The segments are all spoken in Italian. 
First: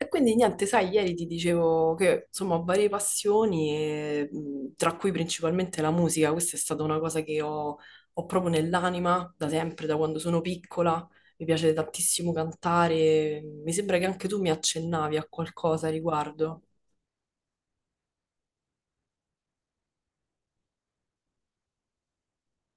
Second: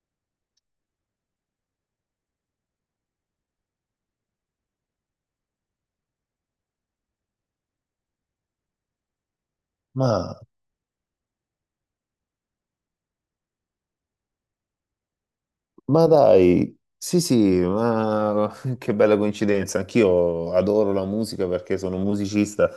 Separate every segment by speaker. Speaker 1: E quindi niente, sai, ieri ti dicevo che insomma ho varie passioni, e, tra cui principalmente la musica. Questa è stata una cosa che ho proprio nell'anima da sempre, da quando
Speaker 2: Ma,
Speaker 1: sono piccola. Mi piace tantissimo cantare. Mi sembra che anche tu mi accennavi a qualcosa a
Speaker 2: ma
Speaker 1: riguardo.
Speaker 2: dai, sì sì, ma che bella coincidenza, anch'io adoro la musica perché sono un musicista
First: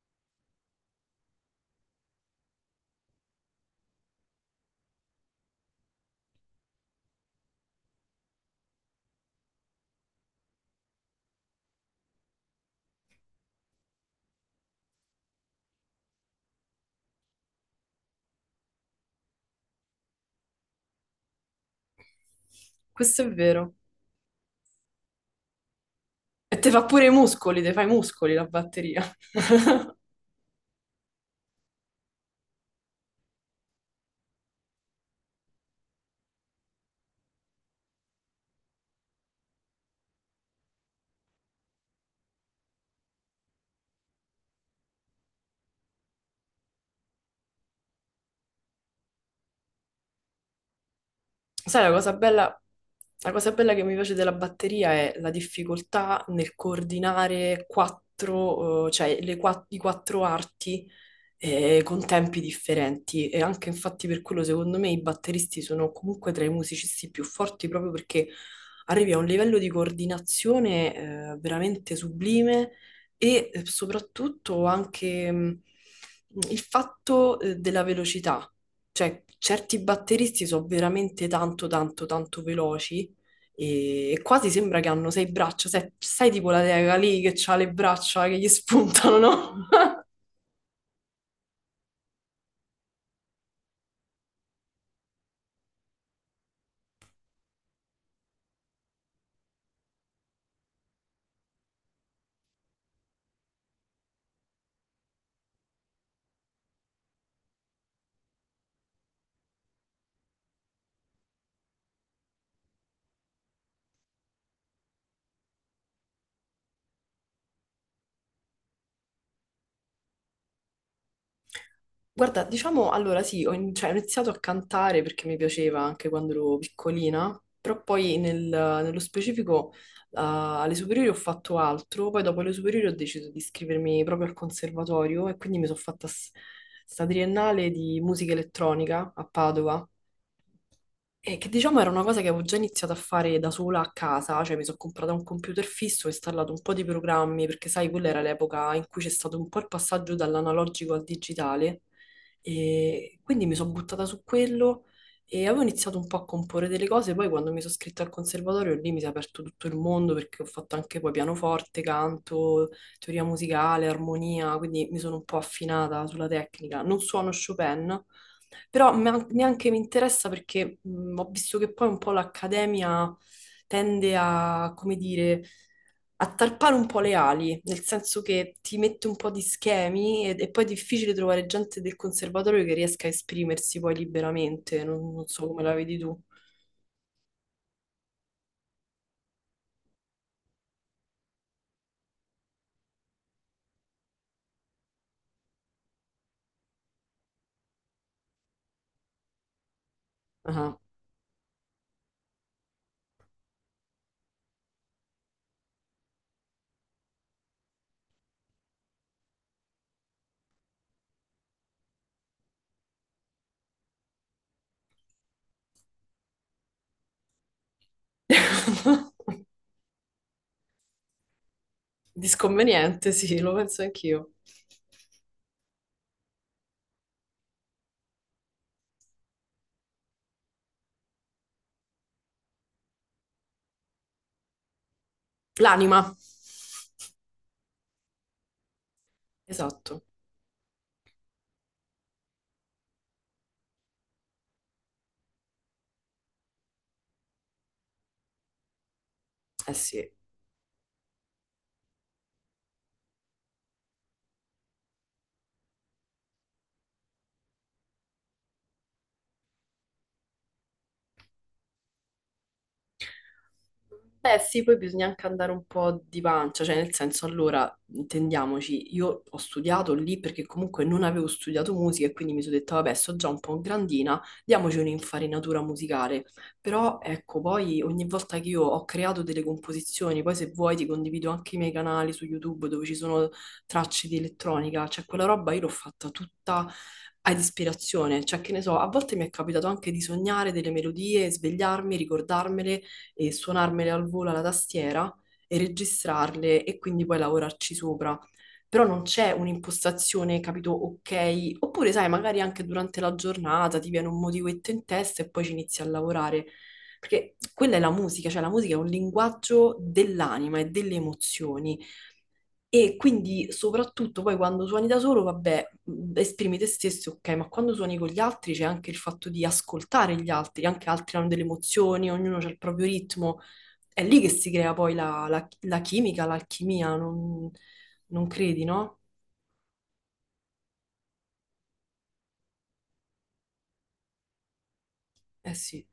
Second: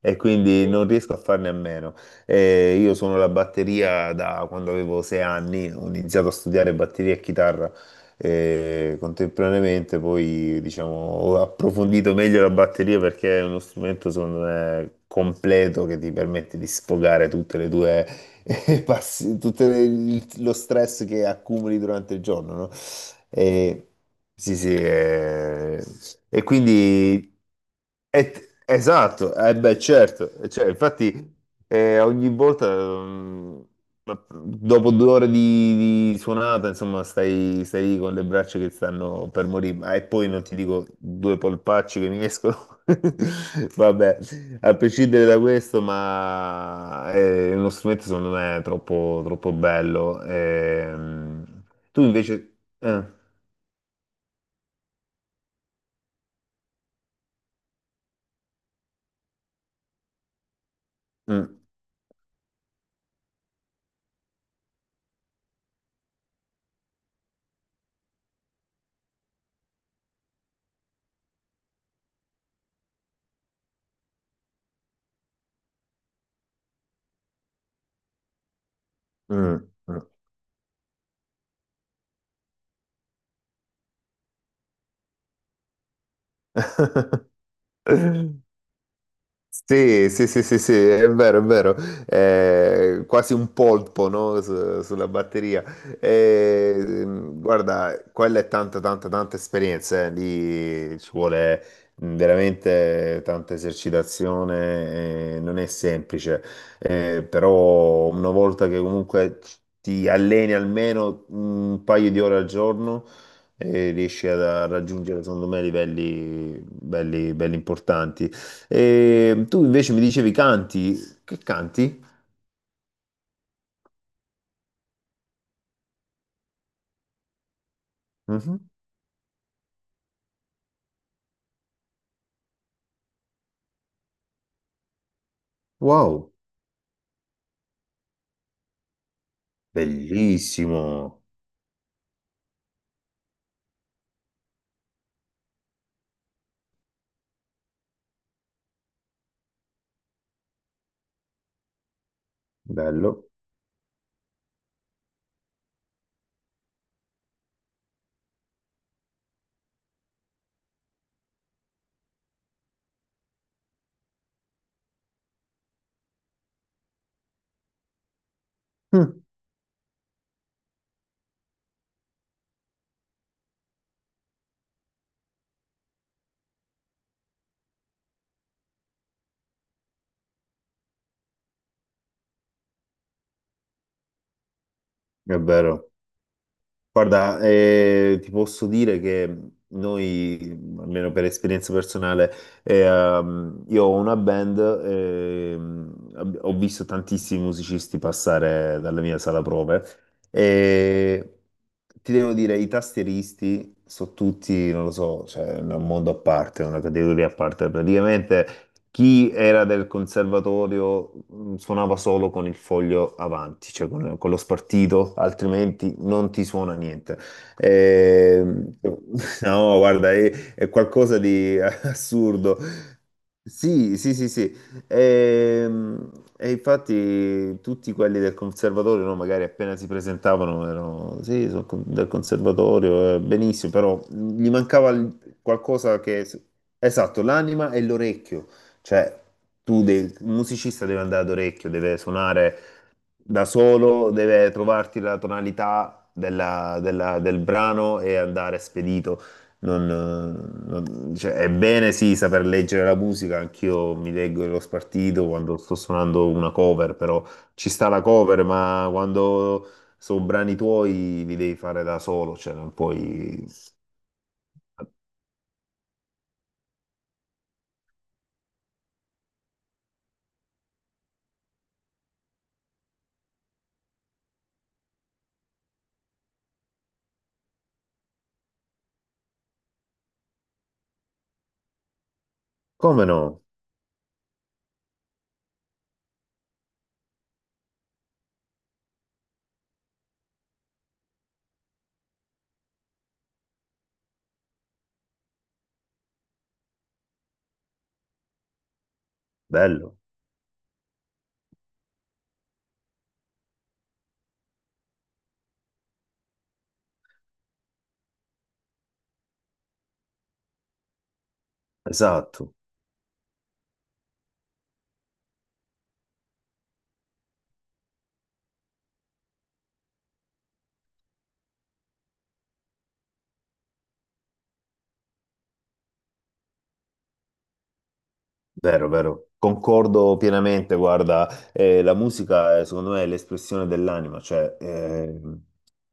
Speaker 2: e quindi non riesco a farne a meno. Io sono la batteria da quando avevo 6 anni, ho iniziato a studiare batteria e chitarra contemporaneamente, poi diciamo ho approfondito meglio la batteria perché è uno strumento secondo me completo che ti permette di sfogare tutte le tue e passi tutto lo stress che accumuli durante il giorno, no?
Speaker 1: Questo è vero.
Speaker 2: E, sì, sì, e
Speaker 1: E te fa pure i
Speaker 2: quindi.
Speaker 1: muscoli, te fai i muscoli la batteria.
Speaker 2: Esatto, eh beh, certo, cioè, infatti ogni volta, dopo 2 ore di suonata, insomma, stai lì con le braccia che stanno per morire, ma e poi non ti dico due polpacci che mi escono, vabbè, a prescindere da questo, ma è uno strumento secondo me troppo, troppo bello.
Speaker 1: Sai,
Speaker 2: Tu invece...
Speaker 1: la cosa bella che mi piace della batteria è la difficoltà nel coordinare quattro, cioè i quattro arti,
Speaker 2: mm,
Speaker 1: con tempi differenti. E anche infatti per quello, secondo me, i batteristi sono comunque tra i musicisti più forti proprio perché arrivi a un livello di coordinazione, veramente sublime e soprattutto anche, il fatto, della velocità. Cioè,
Speaker 2: mm,
Speaker 1: certi batteristi sono veramente tanto, tanto, tanto veloci e quasi sembra che hanno sei braccia. Sai, sai tipo la teca lì che ha le braccia che
Speaker 2: mm.
Speaker 1: gli spuntano, no?
Speaker 2: Sì, sì, sì, sì, sì, è vero, è vero. Quasi un polpo, no? Sulla batteria. Eh, Guarda, quella è tanta, tanta, tanta esperienza, eh. Lì ci vuole veramente tanta esercitazione, non è semplice. Però una volta che comunque ti alleni almeno un paio di ore al giorno, riesci a raggiungere, secondo me, livelli belli belli importanti. E tu invece mi dicevi canti. Che canti?
Speaker 1: Guarda, diciamo, allora sì, cioè, ho iniziato a cantare perché mi piaceva anche quando ero piccolina, però poi
Speaker 2: Mhm.
Speaker 1: nello specifico alle superiori ho fatto altro, poi dopo le superiori ho deciso di iscrivermi proprio al conservatorio e quindi mi sono fatta
Speaker 2: Wow,
Speaker 1: sta triennale di musica elettronica a Padova.
Speaker 2: bellissimo,
Speaker 1: E che diciamo era una cosa che avevo già iniziato a fare da sola a casa, cioè mi sono comprata un computer fisso, ho installato un po' di programmi, perché sai, quella era l'epoca in cui c'è stato un po' il passaggio dall'analogico al digitale, e
Speaker 2: bello.
Speaker 1: quindi mi sono buttata su quello e avevo iniziato un po' a comporre delle cose, poi quando mi sono iscritta al conservatorio lì mi si è aperto tutto il mondo perché ho fatto anche poi pianoforte, canto, teoria musicale, armonia, quindi mi sono un po' affinata sulla tecnica. Non suono Chopin, però
Speaker 2: Mm,
Speaker 1: neanche mi interessa perché ho visto che poi un po' l'Accademia tende a, come dire, a tarpare un po' le ali, nel senso che ti mette un po' di schemi e, poi è difficile trovare gente del conservatorio che riesca a esprimersi poi liberamente, non
Speaker 2: è
Speaker 1: so come la
Speaker 2: vero.
Speaker 1: vedi tu.
Speaker 2: Guarda, ti posso dire che noi, almeno per esperienza personale, io ho una band, ho visto tantissimi musicisti passare dalla mia sala prove
Speaker 1: Ah.
Speaker 2: e ti devo dire, i tastieristi sono tutti, non lo so, cioè, è un mondo a parte, è una categoria a parte praticamente. Chi era del conservatorio suonava solo con il foglio avanti, cioè con lo spartito, altrimenti non ti suona niente. Ehm, no, guarda, è qualcosa di assurdo.
Speaker 1: Disconveniente, sì, lo penso
Speaker 2: Sì, sì, sì,
Speaker 1: anch'io.
Speaker 2: sì. Ehm, E, infatti tutti quelli del conservatorio, no, magari appena si presentavano, erano, sì, sono del conservatorio, benissimo, però gli mancava qualcosa
Speaker 1: L'anima,
Speaker 2: che... Esatto, l'anima e l'orecchio. Cioè, tu
Speaker 1: esatto.
Speaker 2: un musicista deve andare ad orecchio, deve suonare da solo, deve trovarti la tonalità del brano e andare spedito.
Speaker 1: Eh
Speaker 2: Non,
Speaker 1: sì.
Speaker 2: cioè, è bene sì saper leggere la musica, anch'io mi leggo lo spartito quando sto suonando una cover, però ci sta la cover, ma quando sono brani tuoi li devi fare da solo, cioè non puoi...
Speaker 1: Beh, sì, poi bisogna anche andare un po' di pancia, cioè nel senso, allora, intendiamoci, io ho studiato lì perché comunque non avevo studiato musica e quindi mi sono detta, vabbè, sto già un po' grandina, diamoci un'infarinatura musicale. Però ecco, poi ogni volta che io ho creato delle composizioni, poi se vuoi ti condivido anche i miei canali su YouTube dove ci
Speaker 2: Come
Speaker 1: sono
Speaker 2: no?
Speaker 1: tracce di elettronica, cioè quella roba io l'ho fatta tutta ad ispirazione, cioè che ne so, a volte mi è capitato anche di sognare delle melodie, svegliarmi, ricordarmele e suonarmele al volo alla tastiera e registrarle e quindi poi lavorarci sopra. Però non c'è
Speaker 2: Bello,
Speaker 1: un'impostazione, capito, ok, oppure sai, magari anche durante la giornata ti viene un motivetto in testa e poi ci inizi a lavorare. Perché quella è la musica, cioè la musica è un linguaggio dell'anima e delle emozioni.
Speaker 2: esatto.
Speaker 1: E quindi soprattutto poi quando suoni da solo, vabbè, esprimi te stesso, ok, ma quando suoni con gli altri c'è anche il fatto di ascoltare gli altri, anche altri hanno delle emozioni, ognuno ha il proprio ritmo, è lì che si crea poi la chimica, l'alchimia, non credi,
Speaker 2: Vero,
Speaker 1: no?
Speaker 2: vero, concordo pienamente, guarda, la musica secondo me è l'espressione dell'anima, cioè
Speaker 1: Eh sì,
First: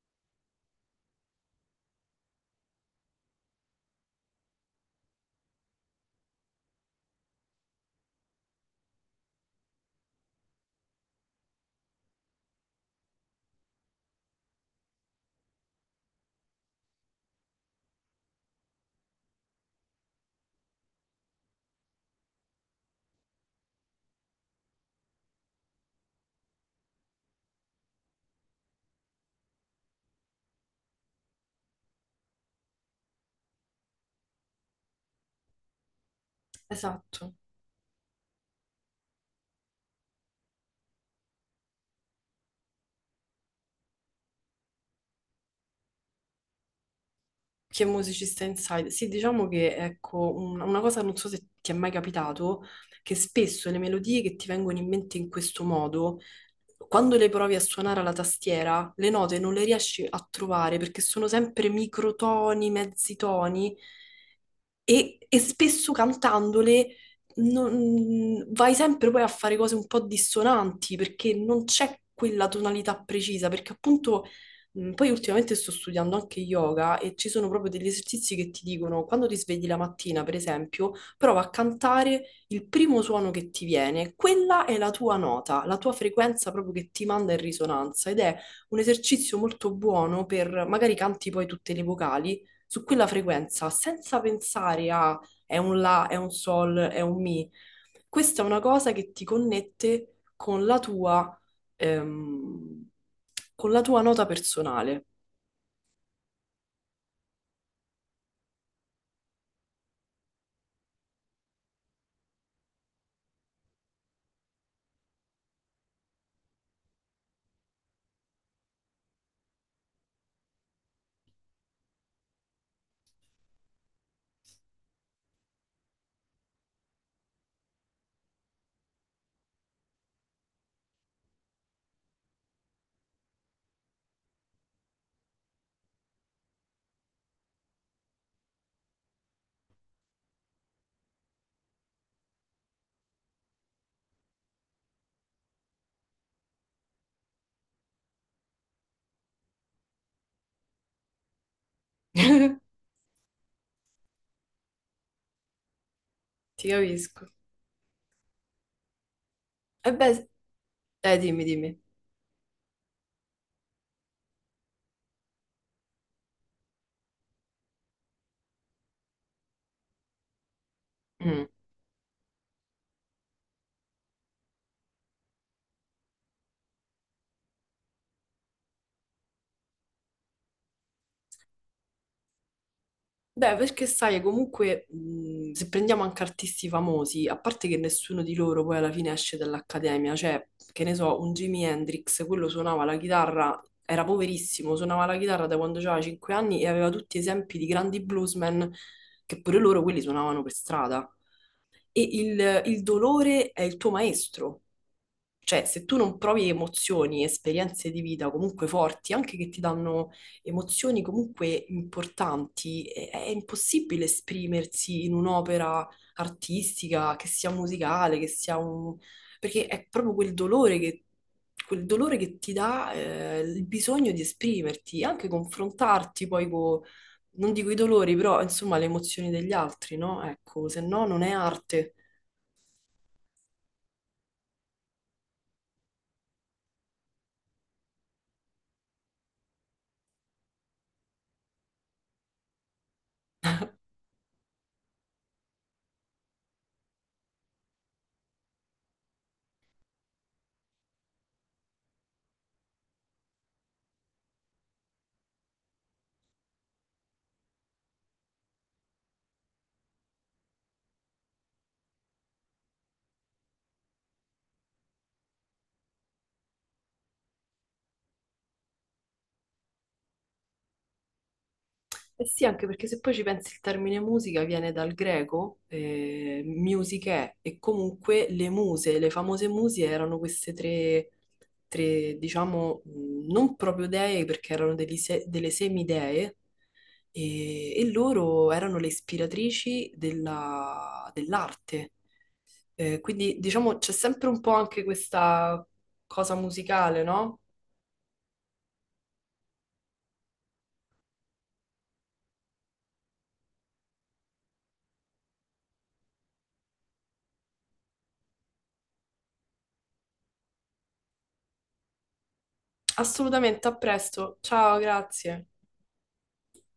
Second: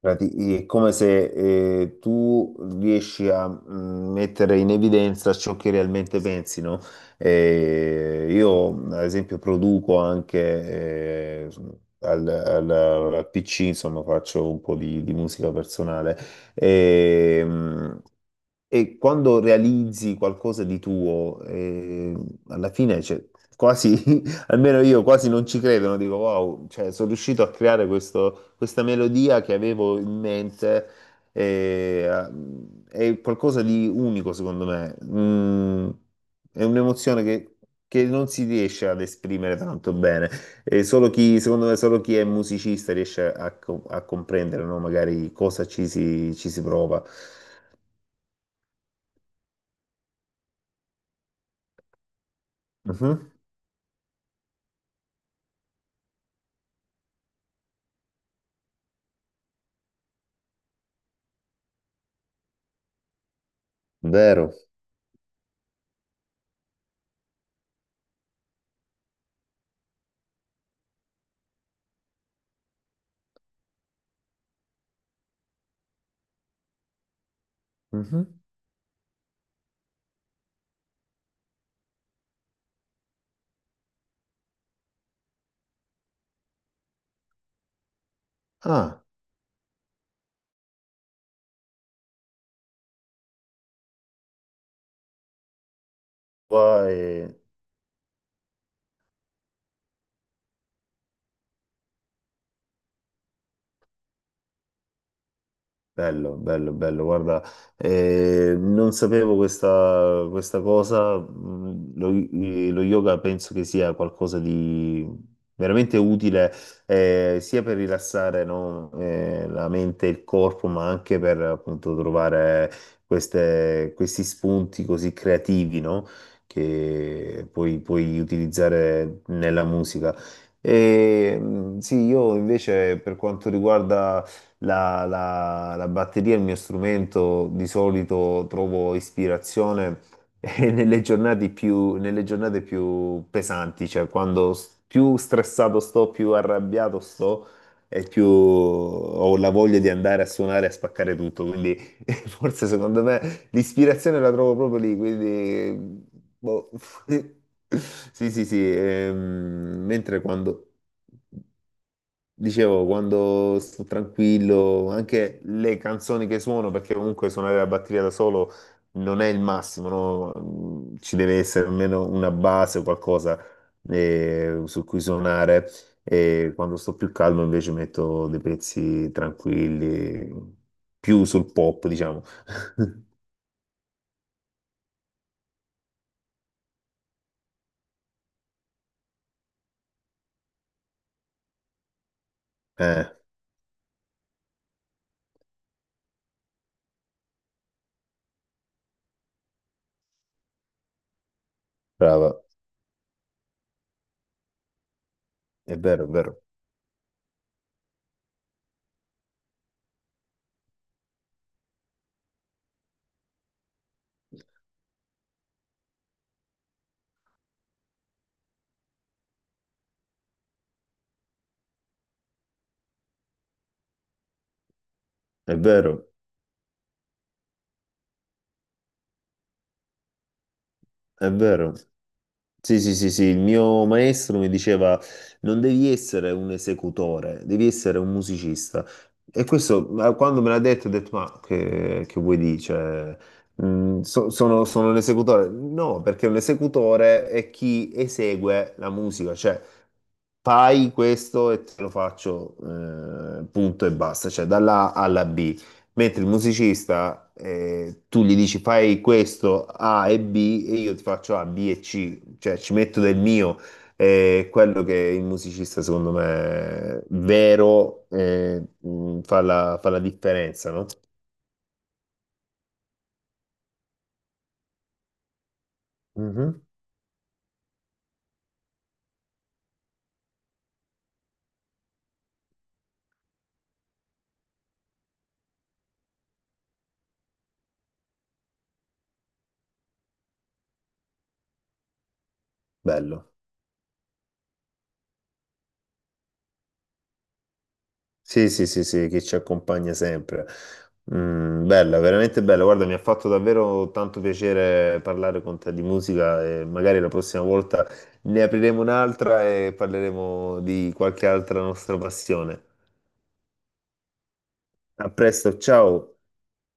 Speaker 2: è come se tu riesci a mettere in evidenza ciò che realmente pensi, no? Io ad esempio produco anche al, al- al PC, insomma faccio un po' di musica personale. Ehm, e quando realizzi qualcosa di tuo, alla fine, cioè, quasi, almeno io quasi non ci credo, no? Dico, wow, cioè, sono riuscito a creare questa melodia che avevo in mente, eh, a- è qualcosa di unico, secondo me. È un'emozione
Speaker 1: esatto.
Speaker 2: che non si riesce ad esprimere tanto bene. E solo chi, secondo me, solo chi è musicista riesce a comprendere, no? Magari cosa ci si prova.
Speaker 1: Che musicista inside? Sì, diciamo che ecco, una cosa non so se ti è mai capitato, che
Speaker 2: Mhm.
Speaker 1: spesso le melodie che ti vengono in mente in questo modo, quando le provi a suonare alla tastiera, le note non le riesci a trovare perché sono sempre microtoni, mezzi toni
Speaker 2: Vero.
Speaker 1: e spesso cantandole vai sempre poi a fare cose un po' dissonanti perché non c'è quella tonalità precisa, perché appunto Poi ultimamente sto studiando anche yoga e ci sono proprio degli esercizi
Speaker 2: Mhm.
Speaker 1: che ti dicono, quando ti svegli la mattina, per esempio, prova a cantare il primo suono che ti viene. Quella è la tua nota, la tua frequenza proprio che ti manda in risonanza ed è un
Speaker 2: Ah,
Speaker 1: esercizio molto buono per magari canti poi tutte le vocali su quella frequenza senza pensare a è un la, è un sol, è un
Speaker 2: poi.
Speaker 1: mi. Questa è una cosa che ti connette con la tua ehm, con la tua nota personale.
Speaker 2: Bello, bello, bello, guarda, non sapevo questa, cosa, lo yoga penso che sia qualcosa di veramente utile sia per rilassare no, la mente e il corpo, ma anche per appunto trovare questi spunti così creativi no, che poi puoi utilizzare nella musica. E, sì, io invece per quanto riguarda la batteria è il mio strumento, di solito trovo ispirazione nelle giornate più pesanti, cioè quando più stressato sto, più arrabbiato sto e più ho la voglia di andare a suonare e a spaccare tutto. Quindi forse secondo me l'ispirazione la trovo proprio lì, quindi
Speaker 1: Ti
Speaker 2: boh.
Speaker 1: capisco.
Speaker 2: Sì, sì, sì.
Speaker 1: E
Speaker 2: Mentre
Speaker 1: beh,
Speaker 2: quando
Speaker 1: dimmi, dimmi.
Speaker 2: Dicevo, quando sto tranquillo, anche le canzoni che suono, perché comunque suonare la batteria da solo non è il massimo, no? Ci deve
Speaker 1: Mm.
Speaker 2: essere almeno una base o qualcosa su cui suonare. E quando sto più calmo invece metto dei pezzi tranquilli, più sul pop, diciamo.
Speaker 1: Beh, perché sai, comunque, se prendiamo anche artisti famosi, a parte che nessuno di loro poi alla fine esce dall'accademia, cioè, che ne so, un Jimi Hendrix, quello suonava la
Speaker 2: Eh,
Speaker 1: chitarra, era poverissimo, suonava la chitarra da quando aveva 5 anni e aveva tutti esempi di grandi bluesmen che pure loro quelli suonavano per strada. E
Speaker 2: Brava,
Speaker 1: il dolore è il tuo maestro. Cioè,
Speaker 2: è
Speaker 1: se tu
Speaker 2: vero, è
Speaker 1: non
Speaker 2: vero,
Speaker 1: provi emozioni, esperienze di vita comunque forti, anche che ti danno emozioni comunque importanti, è impossibile esprimersi in un'opera artistica, che sia musicale, che sia un... perché è proprio quel dolore che ti dà il bisogno di esprimerti, anche
Speaker 2: è vero,
Speaker 1: confrontarti poi con, non dico i dolori, però insomma le emozioni degli altri, no? Ecco, se no non
Speaker 2: è
Speaker 1: è
Speaker 2: vero.
Speaker 1: arte.
Speaker 2: Sì, sì, sì, sì, il mio maestro mi diceva non devi essere un esecutore, devi essere un musicista. E questo, ma quando me l'ha detto, ho detto, ma che vuoi dire? Cioè, sono un esecutore? No, perché un esecutore è chi esegue la musica, cioè fai questo e te lo faccio, punto e basta, cioè dalla A alla B. Mentre il musicista, tu gli dici fai questo A e B e io ti faccio A, B e C cioè ci metto del mio, è quello che il musicista secondo me vero fa la differenza, no?
Speaker 1: Eh sì, anche perché se poi ci pensi il termine musica viene dal greco,
Speaker 2: Mhm.
Speaker 1: music è, e comunque le muse, le famose muse erano queste tre, tre, diciamo, non proprio dee perché erano degli se- delle semidee, e loro erano le ispiratrici dell'arte. Eh,
Speaker 2: Bello.
Speaker 1: quindi diciamo c'è sempre un po' anche questa cosa musicale, no?
Speaker 2: Sì, sì, sì, sì, che ci accompagna sempre. Bella, veramente bella. Guarda, mi ha fatto davvero tanto piacere parlare con te di musica e magari la prossima volta ne apriremo un'altra e parleremo di qualche altra nostra passione.
Speaker 1: Assolutamente, a presto. Ciao,
Speaker 2: A
Speaker 1: grazie.
Speaker 2: presto, ciao.